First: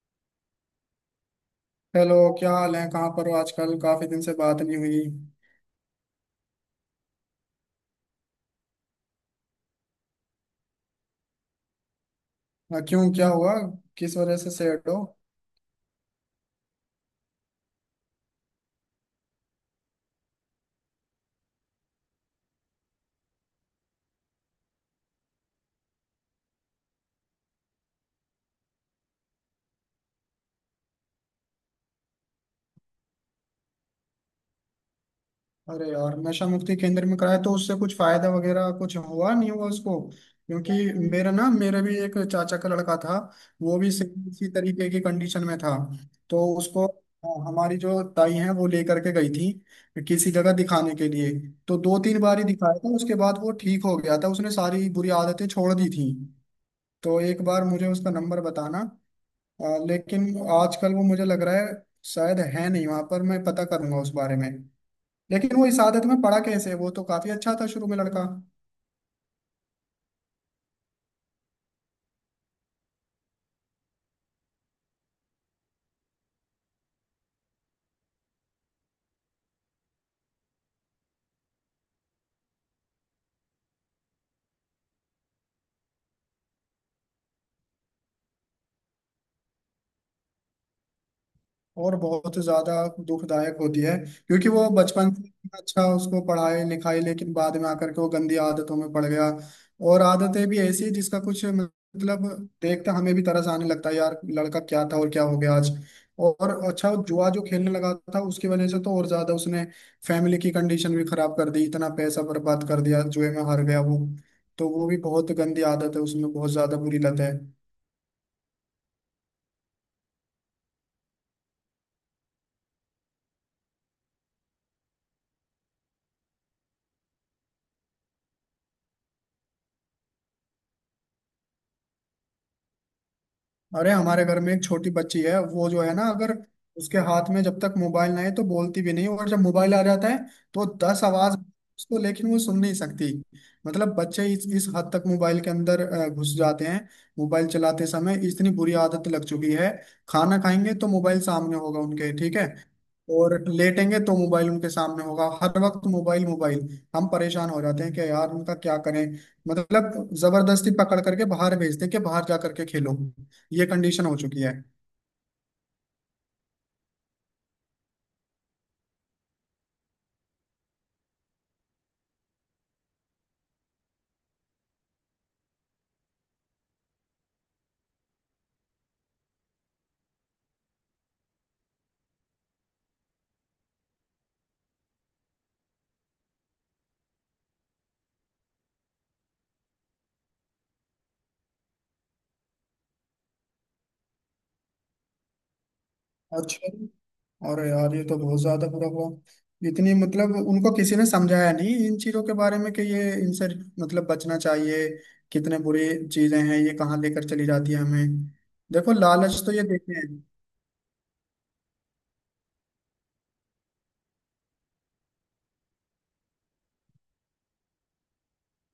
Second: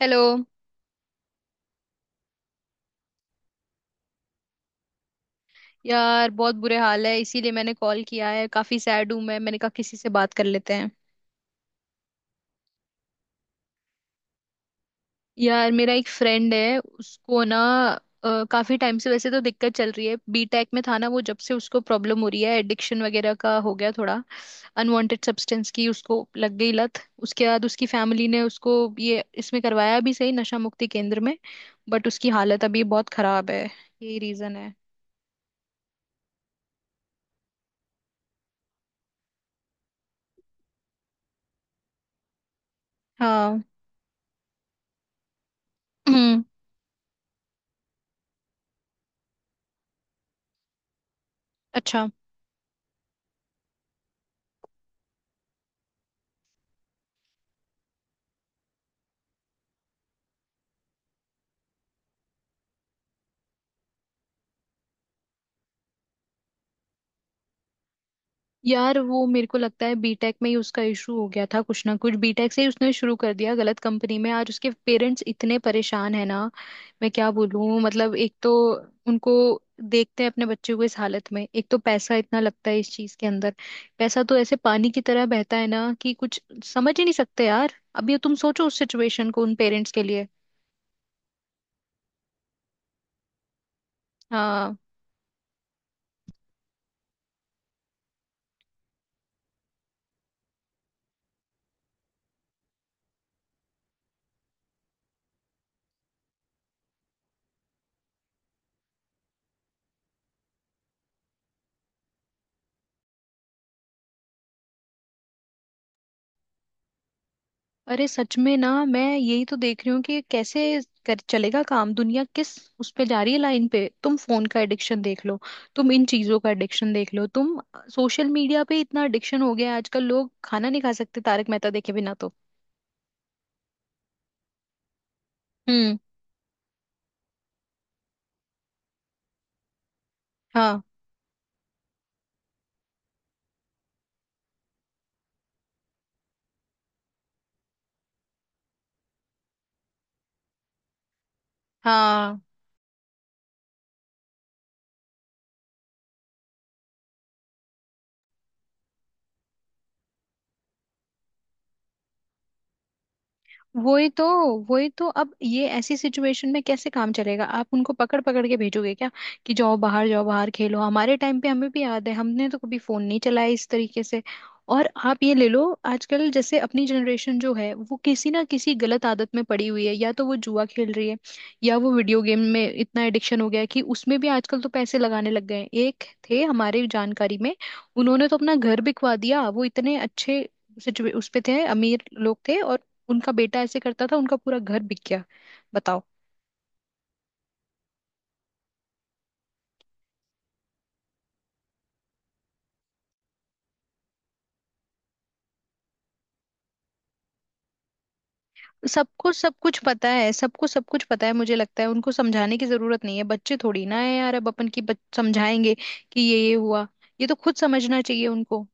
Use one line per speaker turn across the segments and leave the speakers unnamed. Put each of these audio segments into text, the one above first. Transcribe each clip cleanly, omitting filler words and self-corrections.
Hello.
Hello, क्या हाल है? कहाँ पर हो आजकल? काफी दिन से बात नहीं हुई।
यार, बहुत बुरे हाल है इसीलिए मैंने कॉल किया है। काफी सैड हूं मैंने कहा किसी से बात कर लेते हैं।
क्यों, क्या हुआ? किस वजह से सैड हो?
यार, मेरा एक फ्रेंड है उसको ना, काफी टाइम से वैसे तो दिक्कत चल रही है। बीटेक में था ना वो, जब से उसको प्रॉब्लम हो रही है, एडिक्शन वगैरह का हो गया थोड़ा। अनवांटेड सब्सटेंस की उसको लग गई लत। उसके बाद उसकी फैमिली ने उसको ये इसमें करवाया भी, सही नशा मुक्ति केंद्र में। बट उसकी हालत अभी बहुत खराब है। यही रीजन है।
अरे यार, नशा मुक्ति केंद्र में कराया तो उससे कुछ फायदा वगैरह कुछ हुआ नहीं हुआ उसको? क्योंकि मेरा भी एक चाचा का लड़का था।
हाँ।
वो भी सेम इसी तरीके की कंडीशन में था। तो उसको हमारी जो ताई है वो लेकर के गई थी किसी जगह दिखाने के लिए। तो दो
अच्छा,
तीन बार ही दिखाया था, उसके बाद वो ठीक हो गया था। उसने सारी बुरी आदतें छोड़ दी थी। तो एक बार मुझे उसका नंबर बताना। लेकिन आजकल वो मुझे लग रहा है शायद है नहीं वहां पर। मैं पता करूंगा उस बारे में। लेकिन वो इस आदत में पड़ा कैसे? वो तो काफी अच्छा था शुरू में लड़का।
यार वो मेरे को लगता है बीटेक में ही उसका इशू हो गया था। कुछ ना कुछ बीटेक से ही उसने शुरू कर दिया, गलत कंपनी में। आज उसके पेरेंट्स इतने परेशान है ना। मैं क्या बोलूं, मतलब एक तो उनको, देखते हैं अपने बच्चे को इस हालत में। एक तो पैसा इतना लगता है इस चीज के अंदर। पैसा तो ऐसे पानी की तरह बहता है ना, कि कुछ समझ ही नहीं सकते। यार, अभी तुम सोचो उस सिचुएशन को उन पेरेंट्स के लिए।
और बहुत ज्यादा दुखदायक होती है, क्योंकि वो
हाँ।
बचपन से इतना अच्छा, उसको पढ़ाई लिखाई, लेकिन बाद में आकर के वो गंदी आदतों में पड़ गया। और आदतें भी ऐसी हैं जिसका कुछ मतलब देखता, हमें भी तरस आने लगता है। यार, लड़का क्या था और क्या हो गया आज। और अच्छा, जुआ जो खेलने लगा था उसकी वजह से तो और ज्यादा उसने फैमिली की कंडीशन भी खराब कर दी। इतना पैसा बर्बाद कर दिया, जुए में हार गया वो। तो वो भी बहुत गंदी आदत है, उसमें बहुत ज्यादा बुरी लत है।
अरे सच में ना, मैं यही तो देख रही हूँ कि कैसे कर चलेगा काम। दुनिया किस उस पे जा रही है लाइन पे। तुम फोन का एडिक्शन देख लो। तुम इन चीजों का एडिक्शन देख लो। तुम सोशल मीडिया पे इतना एडिक्शन हो गया है, आजकल लोग खाना नहीं खा सकते तारक मेहता देखे बिना तो।
अरे हमारे घर में एक छोटी बच्ची है, वो जो है
हम्म।
ना, अगर उसके हाथ में जब तक मोबाइल ना है तो बोलती भी नहीं, और जब मोबाइल आ जाता है तो
हाँ।
दस आवाज उसको, लेकिन वो सुन नहीं सकती। मतलब बच्चे इस हद तक मोबाइल के अंदर घुस जाते हैं। मोबाइल चलाते समय इतनी बुरी आदत लग चुकी है। खाना खाएंगे तो मोबाइल सामने होगा उनके, ठीक
हाँ।
है? और लेटेंगे तो मोबाइल उनके सामने होगा। हर वक्त मोबाइल मोबाइल। हम परेशान हो जाते हैं कि यार उनका क्या करें। मतलब जबरदस्ती पकड़ करके बाहर भेजते हैं कि बाहर जा करके खेलो। ये कंडीशन
वही
हो
तो।
चुकी है।
वही तो, अब ये ऐसी सिचुएशन में कैसे काम चलेगा? आप उनको पकड़ पकड़ के भेजोगे क्या, कि जाओ बाहर, जाओ बाहर खेलो? हमारे टाइम पे हमें भी याद है, हमने तो कभी फोन नहीं चलाया इस तरीके से। और आप ये ले लो आजकल, जैसे अपनी जनरेशन जो है वो किसी ना किसी गलत आदत में पड़ी हुई है। या तो वो जुआ खेल रही है, या वो वीडियो गेम में इतना एडिक्शन हो गया है कि उसमें भी आजकल तो पैसे लगाने लग गए हैं। एक थे हमारे जानकारी में, उन्होंने तो अपना घर बिकवा दिया। वो इतने अच्छे सिचुए उस पे थे, अमीर लोग थे, और उनका बेटा ऐसे करता था, उनका पूरा घर बिक गया। बताओ।
अच्छा। और यार, ये तो बहुत ज्यादा बुरा हुआ। इतनी, मतलब उनको किसी ने समझाया नहीं इन चीजों के बारे में कि ये इनसे मतलब बचना चाहिए। कितने बुरी चीजें हैं, ये कहाँ लेकर चली जाती है हमें। देखो,
सबको
लालच तो
सब
ये
कुछ
देते हैं।
पता है, सबको सब कुछ पता है। मुझे लगता है उनको समझाने की जरूरत नहीं है, बच्चे थोड़ी ना है यार, अब अपन की समझाएंगे कि ये हुआ। ये तो खुद समझना चाहिए उनको।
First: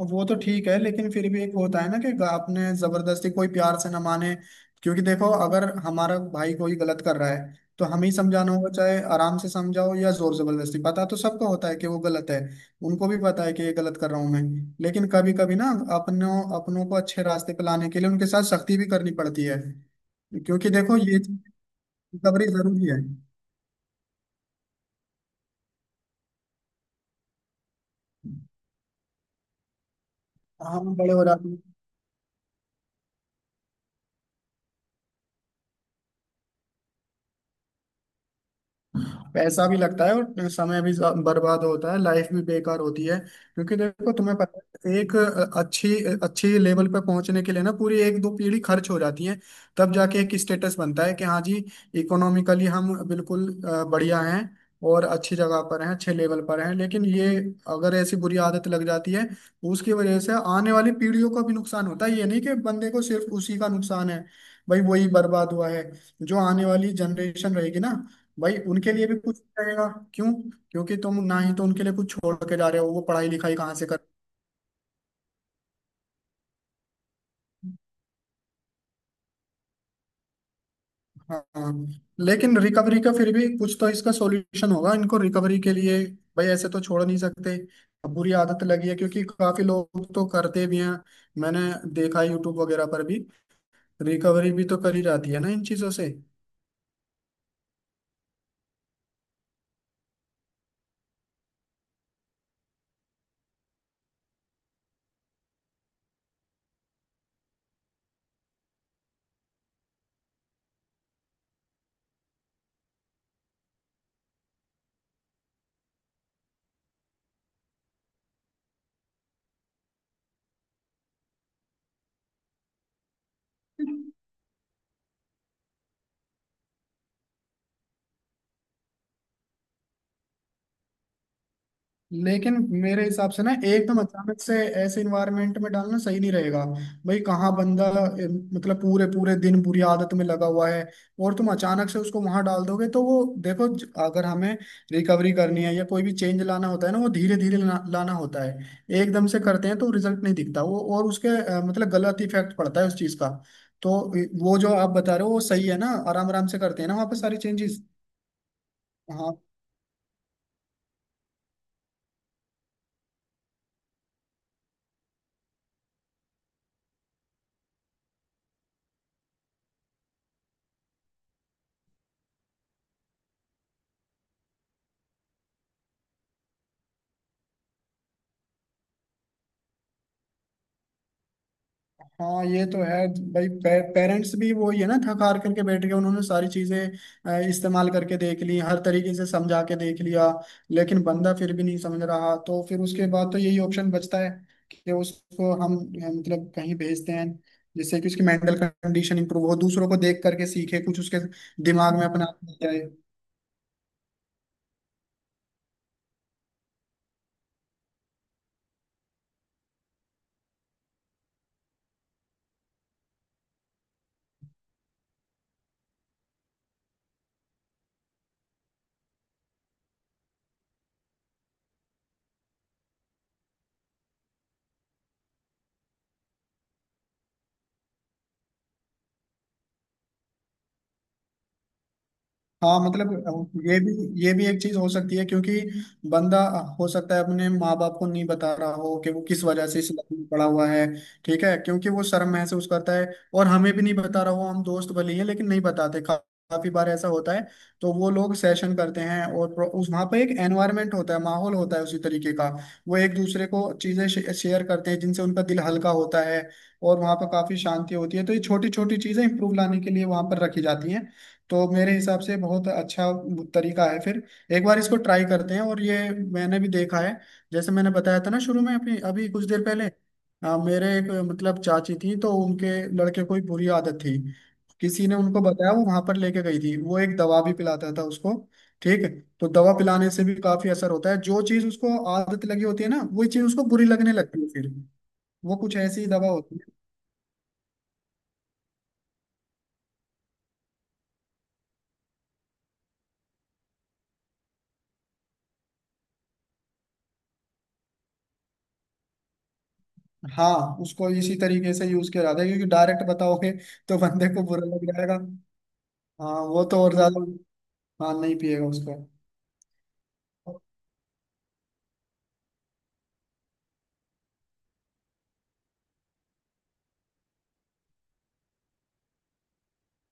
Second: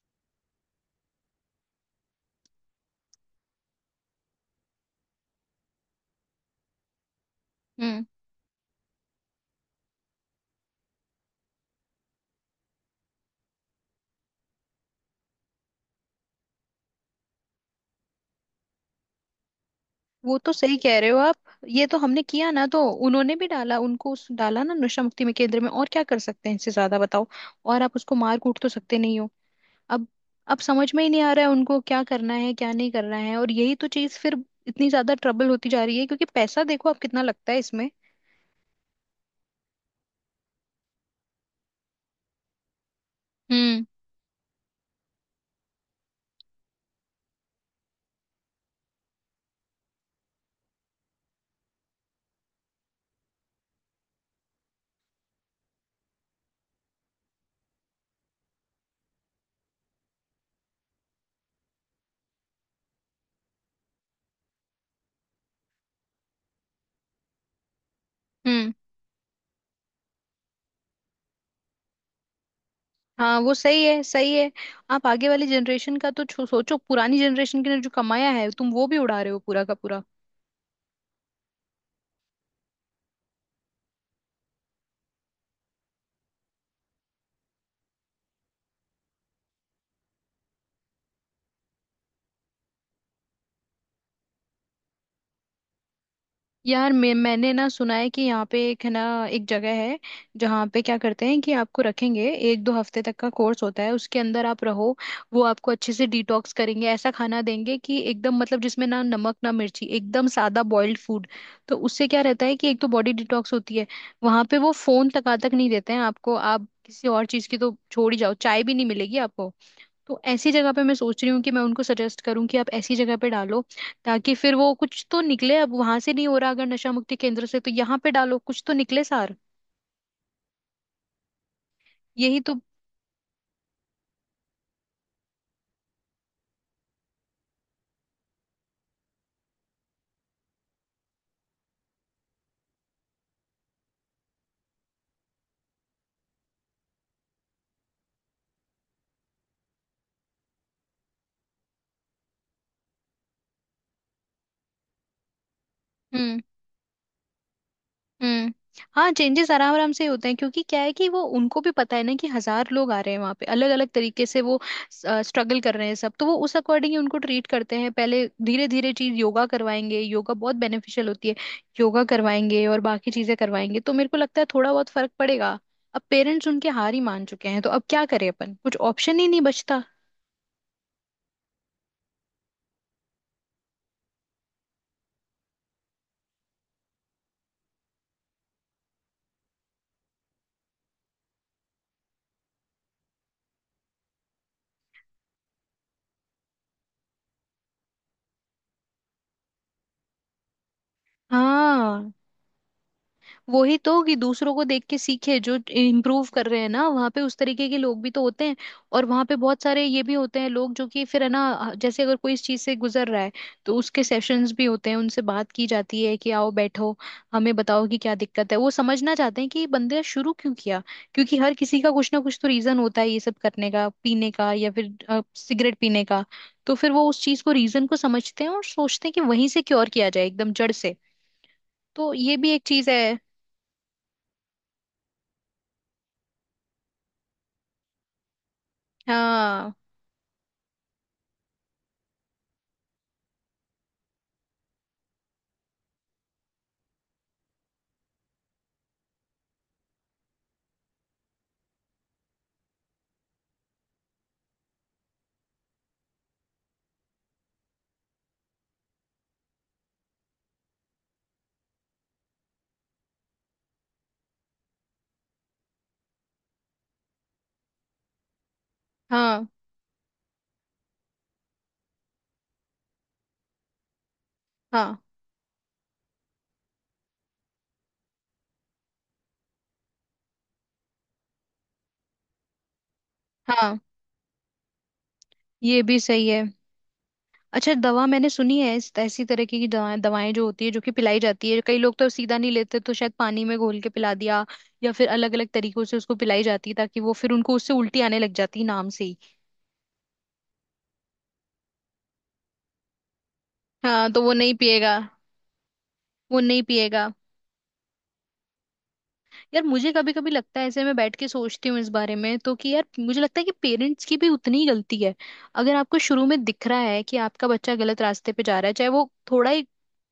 अब वो तो ठीक है, लेकिन फिर भी एक होता है ना कि आपने जबरदस्ती, कोई प्यार से ना माने, क्योंकि देखो, अगर हमारा भाई कोई गलत कर रहा है तो
हम्म।
हमें ही समझाना होगा, चाहे आराम से समझाओ या जोर जबरदस्ती। पता तो सबको होता है कि वो गलत है। उनको भी पता है कि ये गलत कर रहा हूं मैं। लेकिन कभी कभी ना अपनों अपनों को अच्छे रास्ते पे लाने के लिए उनके साथ सख्ती भी करनी पड़ती है।
वो तो
क्योंकि
सही
देखो,
कह रहे हो
ये
आप। ये तो हमने
रिकवरी
किया ना तो,
जरूरी है।
उन्होंने भी डाला उनको डाला ना नशा मुक्ति में केंद्र में। और क्या कर सकते हैं इससे ज्यादा, बताओ? और आप उसको मार कूट तो सकते नहीं हो। अब अब समझ
हम
में ही
बड़े
नहीं
हो
आ रहा
जाते
है
हैं।
उनको क्या करना है क्या नहीं करना है। और यही तो चीज फिर इतनी ज्यादा ट्रबल होती जा रही है, क्योंकि पैसा देखो आप कितना लगता है इसमें।
पैसा भी लगता है और समय भी बर्बाद होता है, लाइफ भी बेकार होती है। क्योंकि
हम्म।
देखो, तुम्हें पता है, एक अच्छी अच्छी लेवल पर पहुंचने के लिए ना पूरी एक दो पीढ़ी खर्च हो जाती है। तब जाके एक स्टेटस बनता है कि हाँ जी, इकोनॉमिकली हम बिल्कुल बढ़िया हैं और अच्छी जगह पर हैं, अच्छे लेवल पर हैं। लेकिन ये, अगर ऐसी बुरी आदत लग जाती है, उसकी वजह से आने वाली पीढ़ियों का भी नुकसान होता है। ये नहीं कि बंदे को सिर्फ उसी का नुकसान है, भाई वही बर्बाद हुआ है। जो आने वाली जनरेशन रहेगी ना, भाई
हम्म।
उनके लिए भी कुछ रहेगा? क्यों? क्योंकि तुम ना ही तो उनके लिए कुछ छोड़ के जा रहे हो। वो पढ़ाई
हाँ, वो
लिखाई कहाँ
सही
से कर।
है, सही है। आप आगे वाली जनरेशन का तो सोचो, पुरानी जनरेशन के ने जो कमाया है तुम वो भी उड़ा रहे हो, पूरा का पूरा।
हाँ हाँ। लेकिन रिकवरी का फिर भी कुछ तो इसका सॉल्यूशन होगा इनको रिकवरी के लिए। भाई ऐसे तो छोड़ नहीं सकते। अब बुरी आदत लगी है, क्योंकि काफी लोग तो करते भी हैं। मैंने देखा यूट्यूब वगैरह पर भी रिकवरी भी तो करी जाती है ना इन चीजों से।
यार, मैंने ना सुना है कि यहाँ पे एक है ना, एक जगह है जहाँ पे क्या करते हैं कि आपको रखेंगे। एक दो हफ्ते तक का कोर्स होता है, उसके अंदर आप रहो। वो आपको अच्छे से डिटॉक्स करेंगे, ऐसा खाना देंगे कि एकदम मतलब जिसमें ना नमक ना मिर्ची, एकदम सादा बॉइल्ड फूड। तो उससे क्या रहता है कि एक तो बॉडी डिटॉक्स होती है। वहां पे वो फोन तक तक नहीं देते हैं आपको। आप किसी और चीज की तो छोड़ ही जाओ, चाय भी नहीं मिलेगी आपको। तो ऐसी जगह पे मैं सोच रही हूँ कि मैं उनको सजेस्ट करूँ कि आप ऐसी जगह पे डालो, ताकि फिर वो कुछ तो निकले। अब वहां से नहीं हो रहा अगर नशा मुक्ति केंद्र से, तो यहाँ पे डालो, कुछ तो निकले सार। यही तो।
लेकिन मेरे हिसाब से ना एकदम अचानक से ऐसे इन्वायरमेंट में डालना सही नहीं रहेगा। भाई कहाँ बंदा ए, मतलब पूरे पूरे दिन बुरी आदत में लगा हुआ है, और तुम अचानक से उसको वहां डाल दोगे तो वो, देखो, अगर हमें रिकवरी करनी है या कोई भी चेंज लाना होता है ना, वो धीरे धीरे लाना होता है। एकदम से करते हैं तो रिजल्ट नहीं दिखता वो, और उसके मतलब गलत इफेक्ट पड़ता है उस चीज का। तो वो जो आप बता रहे हो वो सही है ना, आराम
हम्म।
आराम से करते हैं ना वहाँ पे सारी चेंजेस।
हम्म। हाँ, चेंजेस आराम आराम से होते हैं, क्योंकि क्या है कि वो उनको भी पता है ना कि हजार लोग आ रहे हैं वहां पे अलग अलग तरीके से, वो स्ट्रगल कर रहे हैं सब। तो वो उस अकॉर्डिंग ही उनको ट्रीट करते हैं। पहले धीरे धीरे चीज, योगा करवाएंगे, योगा बहुत बेनिफिशियल होती है। योगा करवाएंगे और बाकी चीजें करवाएंगे, तो मेरे को लगता है थोड़ा बहुत फर्क पड़ेगा। अब पेरेंट्स उनके हार ही मान चुके हैं, तो अब क्या करें अपन, कुछ ऑप्शन ही नहीं बचता।
हाँ ये तो है। भाई पेरेंट्स भी वो ही है ना, थक हार करके बैठ गए। उन्होंने सारी चीजें इस्तेमाल करके देख ली, हर तरीके से समझा के देख लिया, लेकिन बंदा फिर भी नहीं समझ रहा। तो फिर उसके बाद तो यही ऑप्शन बचता है कि उसको हम मतलब कहीं भेजते हैं जिससे कि उसकी मेंटल कंडीशन इंप्रूव हो, दूसरों को देख करके सीखे कुछ, उसके दिमाग में
हाँ।
अपना आप जाए।
वही तो, कि दूसरों को देख के सीखे जो इम्प्रूव कर रहे हैं ना वहाँ पे, उस तरीके के लोग भी तो होते हैं। और वहाँ पे बहुत सारे ये भी होते हैं लोग, जो कि फिर है ना, जैसे अगर कोई इस चीज से गुजर रहा है, तो उसके सेशंस भी होते हैं, उनसे बात की जाती है कि आओ बैठो, हमें बताओ कि क्या दिक्कत है। वो समझना चाहते हैं कि ये बंदे शुरू क्यों किया, क्योंकि हर किसी का कुछ ना कुछ तो रीजन होता है ये सब करने का, पीने का या फिर सिगरेट पीने का। तो फिर वो उस चीज को, रीजन को समझते हैं और सोचते हैं कि वहीं से क्योर किया जाए एकदम जड़ से। तो ये भी एक
हाँ
चीज है।
मतलब, ये भी ये भी एक चीज हो सकती है। क्योंकि बंदा, हो सकता है अपने माँ बाप को नहीं बता रहा हो कि वो किस वजह
हाँ।
से इस लाइन में पड़ा हुआ है। ठीक है, क्योंकि वो शर्म महसूस करता है, और हमें भी नहीं बता रहा हो। हम दोस्त भले ही हैं, लेकिन नहीं बताते काफी बार ऐसा होता है। तो वो लोग सेशन करते हैं और उस वहाँ पे एक एनवायरनमेंट होता है, माहौल होता है उसी तरीके का। वो एक दूसरे को चीजें शेयर करते हैं जिनसे उनका दिल हल्का होता है। और वहाँ पर काफी शांति होती है। तो ये छोटी छोटी चीजें इंप्रूव लाने के लिए वहाँ पर रखी जाती हैं। तो मेरे हिसाब से बहुत अच्छा तरीका है। फिर एक बार इसको ट्राई करते हैं। और ये मैंने भी देखा है, जैसे मैंने बताया था ना शुरू में अपनी, अभी कुछ
हाँ।
देर पहले, मेरे एक मतलब चाची थी, तो उनके लड़के को एक बुरी आदत थी।
हाँ।
किसी ने उनको बताया, वो वहां पर लेके गई थी, वो एक दवा भी पिलाता था उसको। ठीक है। तो दवा पिलाने से भी काफी असर होता है। जो चीज उसको आदत लगी होती है ना, वही चीज उसको
हाँ।
बुरी लगने लगती है फिर। वो कुछ
ये भी
ऐसी
सही
दवा
है।
होती है।
अच्छा, दवा मैंने सुनी है इस ऐसी तरह की, कि दवाएं दवाएं जो होती है जो कि पिलाई जाती है, कई लोग तो सीधा नहीं लेते तो शायद पानी में घोल के पिला दिया, या फिर अलग अलग तरीकों से उसको पिलाई जाती है, ताकि वो फिर उनको उससे उल्टी आने लग जाती है नाम से ही।
हाँ, उसको इसी तरीके से यूज किया जाता है, क्योंकि डायरेक्ट बताओगे तो
हाँ, तो
बंदे
वो
को
नहीं
बुरा लग
पिएगा।
जाएगा। हाँ
वो नहीं
वो तो और
पिएगा।
ज्यादा। हाँ नहीं पिएगा उसको।
यार, मुझे कभी कभी लगता है, ऐसे मैं बैठ के सोचती हूँ इस बारे में, तो कि यार मुझे लगता है कि पेरेंट्स की भी उतनी ही गलती है। अगर आपको शुरू में दिख रहा है कि आपका बच्चा गलत रास्ते पे जा रहा है, चाहे वो थोड़ा ही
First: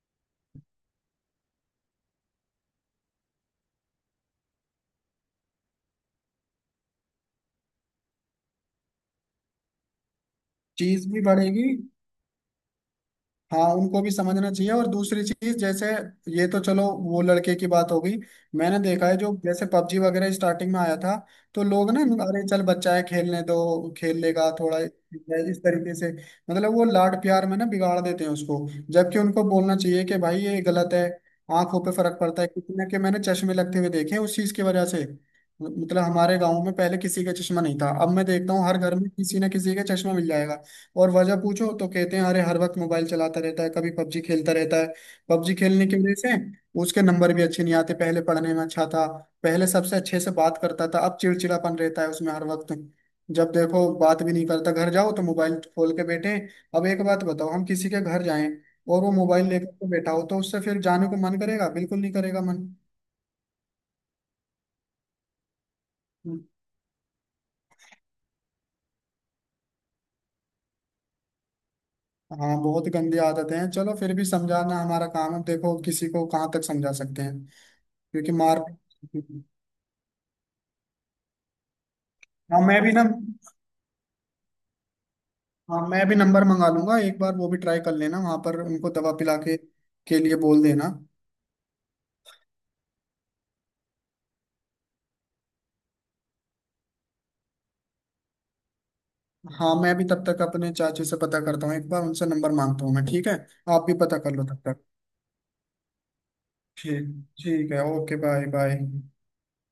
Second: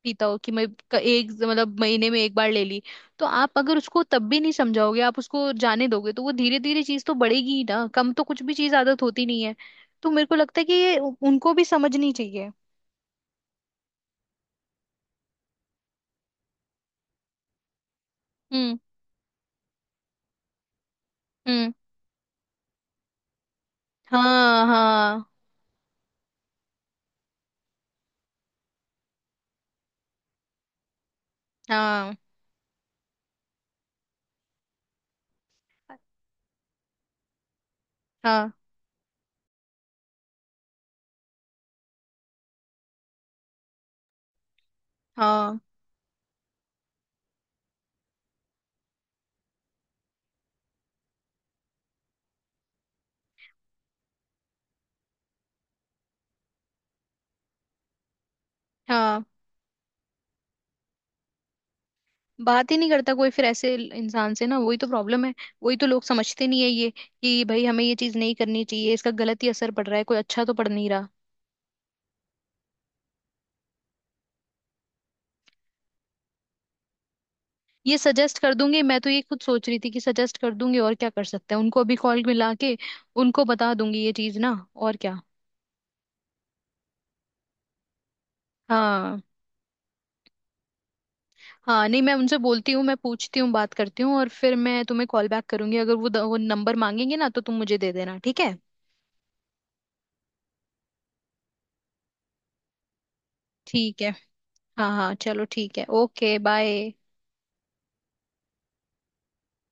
पीता हो कि मैं एक, मतलब महीने में एक बार ले ली। तो आप अगर उसको तब भी नहीं समझाओगे, आप उसको जाने दोगे तो वो धीरे धीरे चीज तो बढ़ेगी ही ना, कम तो कुछ भी चीज आदत होती नहीं है। तो मेरे को लगता है कि ये
चीज भी
उनको भी
बढ़ेगी।
समझनी चाहिए।
हाँ उनको भी समझना चाहिए। और दूसरी चीज जैसे, ये तो चलो वो लड़के की बात हो गई।
हम्म।
मैंने देखा है, जो जैसे पबजी वगैरह स्टार्टिंग में आया था, तो
हम्म।
लोग ना, अरे चल बच्चा है खेलने दो, खेल लेगा
हाँ।
थोड़ा,
हाँ।
इस तरीके से मतलब वो लाड प्यार में ना बिगाड़ देते हैं उसको। जबकि उनको बोलना चाहिए कि भाई ये गलत है। आंखों पे
हाँ।
फर्क पड़ता है। कितने के मैंने चश्मे लगते हुए देखे हैं उस चीज की वजह से। मतलब हमारे गांव में पहले किसी का चश्मा नहीं था, अब मैं
हाँ।
देखता हूँ हर घर में किसी ना किसी का चश्मा मिल जाएगा। और वजह पूछो तो कहते हैं अरे, हर वक्त मोबाइल चलाता रहता है, कभी पबजी खेलता रहता है। पबजी
हाँ।
खेलने की वजह से उसके नंबर भी अच्छे नहीं आते। पहले पढ़ने में अच्छा था, पहले सबसे अच्छे से बात करता था। अब चिड़चिड़ापन रहता है उसमें हर वक्त। जब देखो बात भी नहीं करता, घर जाओ तो मोबाइल खोल के बैठे हैं। अब एक बात बताओ, हम किसी के घर जाएं और वो
हाँ।
मोबाइल लेकर के बैठा हो, तो उससे फिर जाने को मन करेगा? बिल्कुल नहीं करेगा मन।
बात ही नहीं करता कोई फिर ऐसे इंसान से ना, वही तो प्रॉब्लम है। वही तो लोग समझते नहीं है ये, कि भाई हमें ये चीज नहीं करनी चाहिए, इसका गलत ही असर पड़ रहा है, कोई अच्छा तो पड़ नहीं रहा।
हाँ बहुत गंदी आदतें हैं। चलो फिर भी समझाना हमारा काम है, देखो किसी को कहाँ तक समझा सकते हैं।
ये
क्योंकि
सजेस्ट कर
मार,
दूंगी मैं, तो ये खुद सोच रही थी कि सजेस्ट कर दूंगी, और क्या कर सकते हैं, उनको अभी कॉल मिला
हाँ
के
मैं भी ना,
उनको बता दूंगी ये चीज ना, और क्या।
हाँ मैं भी नंबर मंगा लूंगा एक बार। वो भी ट्राई कर लेना वहां पर उनको दवा
हाँ।
पिला के लिए बोल देना।
हाँ नहीं, मैं उनसे बोलती हूँ, मैं पूछती हूँ, बात करती हूँ, और फिर मैं तुम्हें कॉल बैक करूंगी। अगर वो नंबर मांगेंगे ना, तो तुम मुझे दे देना, ठीक है।
हाँ मैं भी तब तक अपने चाचू से पता करता हूँ, एक बार उनसे नंबर मांगता हूँ मैं, ठीक है? आप भी
ठीक है।
पता कर लो तब तक।
हाँ हाँ, चलो ठीक है, ओके बाय।
ठीक। ठीक है, ओके बाय बाय।